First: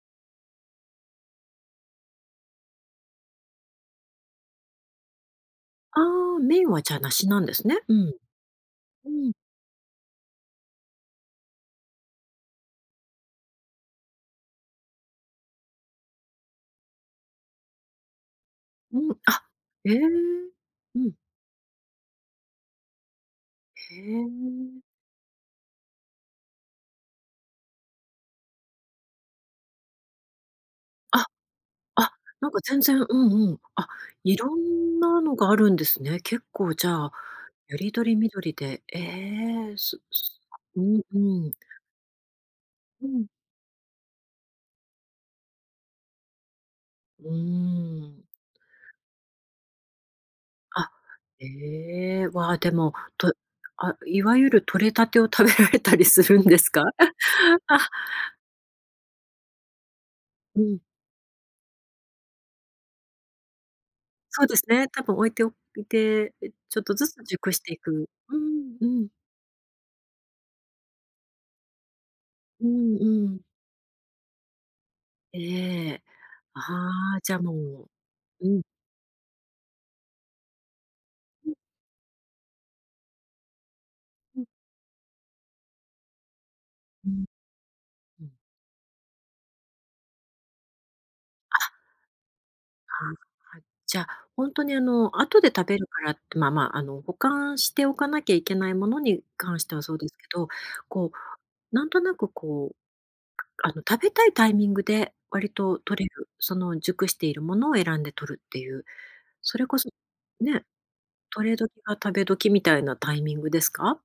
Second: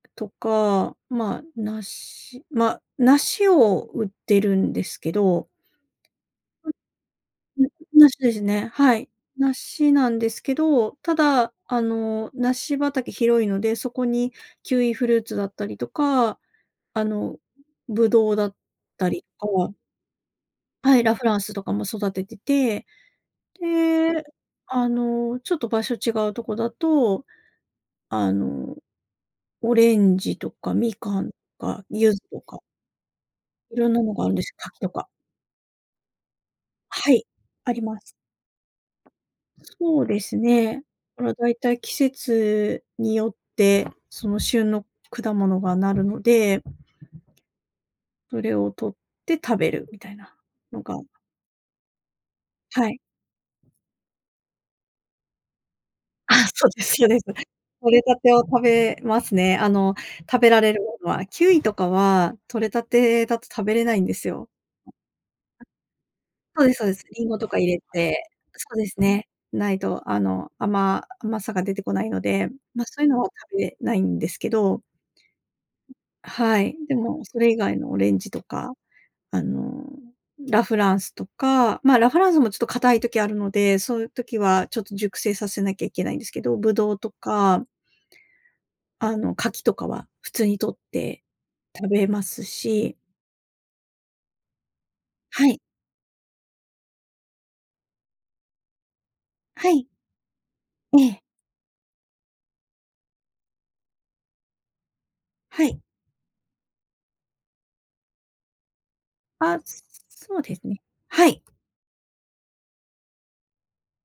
とか、まあ、梨ま、梨を売ってるんですけどああ、メインは、じゃ、梨なんでうん。すん、ね、うん。梨ですね、はい。うん。梨なんですけど、ただ、あの、梨畑広いので、そこにキウイフルーツだったりとか、あの、ブドウだっうたん、り、あ、とわええ、はうい、ん。ラ・フランスとかも育ててて、へで、え。あの、ちょっと場所違うとこだと、あの、オレンジとかみかあ。んとか柚あ、子となんかか全然、うん、うん。色あ、んなのがあんです、色柿とんか。なのがあるんですね、結構じゃはあい、あよりりまどす。りみどりで、ええ、すそうですすうね。ん、うまあ、だん。いたい季節うにん。よって、その、旬の果物がなるので、うーん。それをとって食べるみたいなのあ、がええ、わ、ではも、い。とあ、いわゆるとれたてを食べられたりするんあ、でそすうでか？すそうです。あ。とれたてを食べますね、あの、食べらうれるん。ものは。キウイとかはとれたてだと食べれないんですそうよ。ですね、たぶん置いておいて、え、そうですちょそっうとです、ずつリンゴと熟かし入ていれく。て、うーそうん、うですん。ね。ないと、あの、あま甘さが出てこないので、うま、んそういうのはうん。食べないんですけどええ、はあい、であ、もじそゃれも以外のオレンジとううん。か、あの、ラ・フランスとうん。か。ま、ラ・フランスもちょっと硬い時あるので、そういう時うん。はちょっと熟成させなきゃいけないんですけど、ブドウうとん。かうん。あの、柿とかは普通にとってあ。食べますしはい。じゃ、ほんとに、あの、後はでい。食べるからって、まあまあ、あの、保管しておかなきゃいけないものに関しはてはい。そうですけど、えこえ。うなんとなく、こう、あの、食べたいタイミングで割はい。と採れる、その熟しているものを選んでとるっていう、そあ、れこすそすそうでね、すね。はい。とれ時が食べ時みたいなタイミングですか？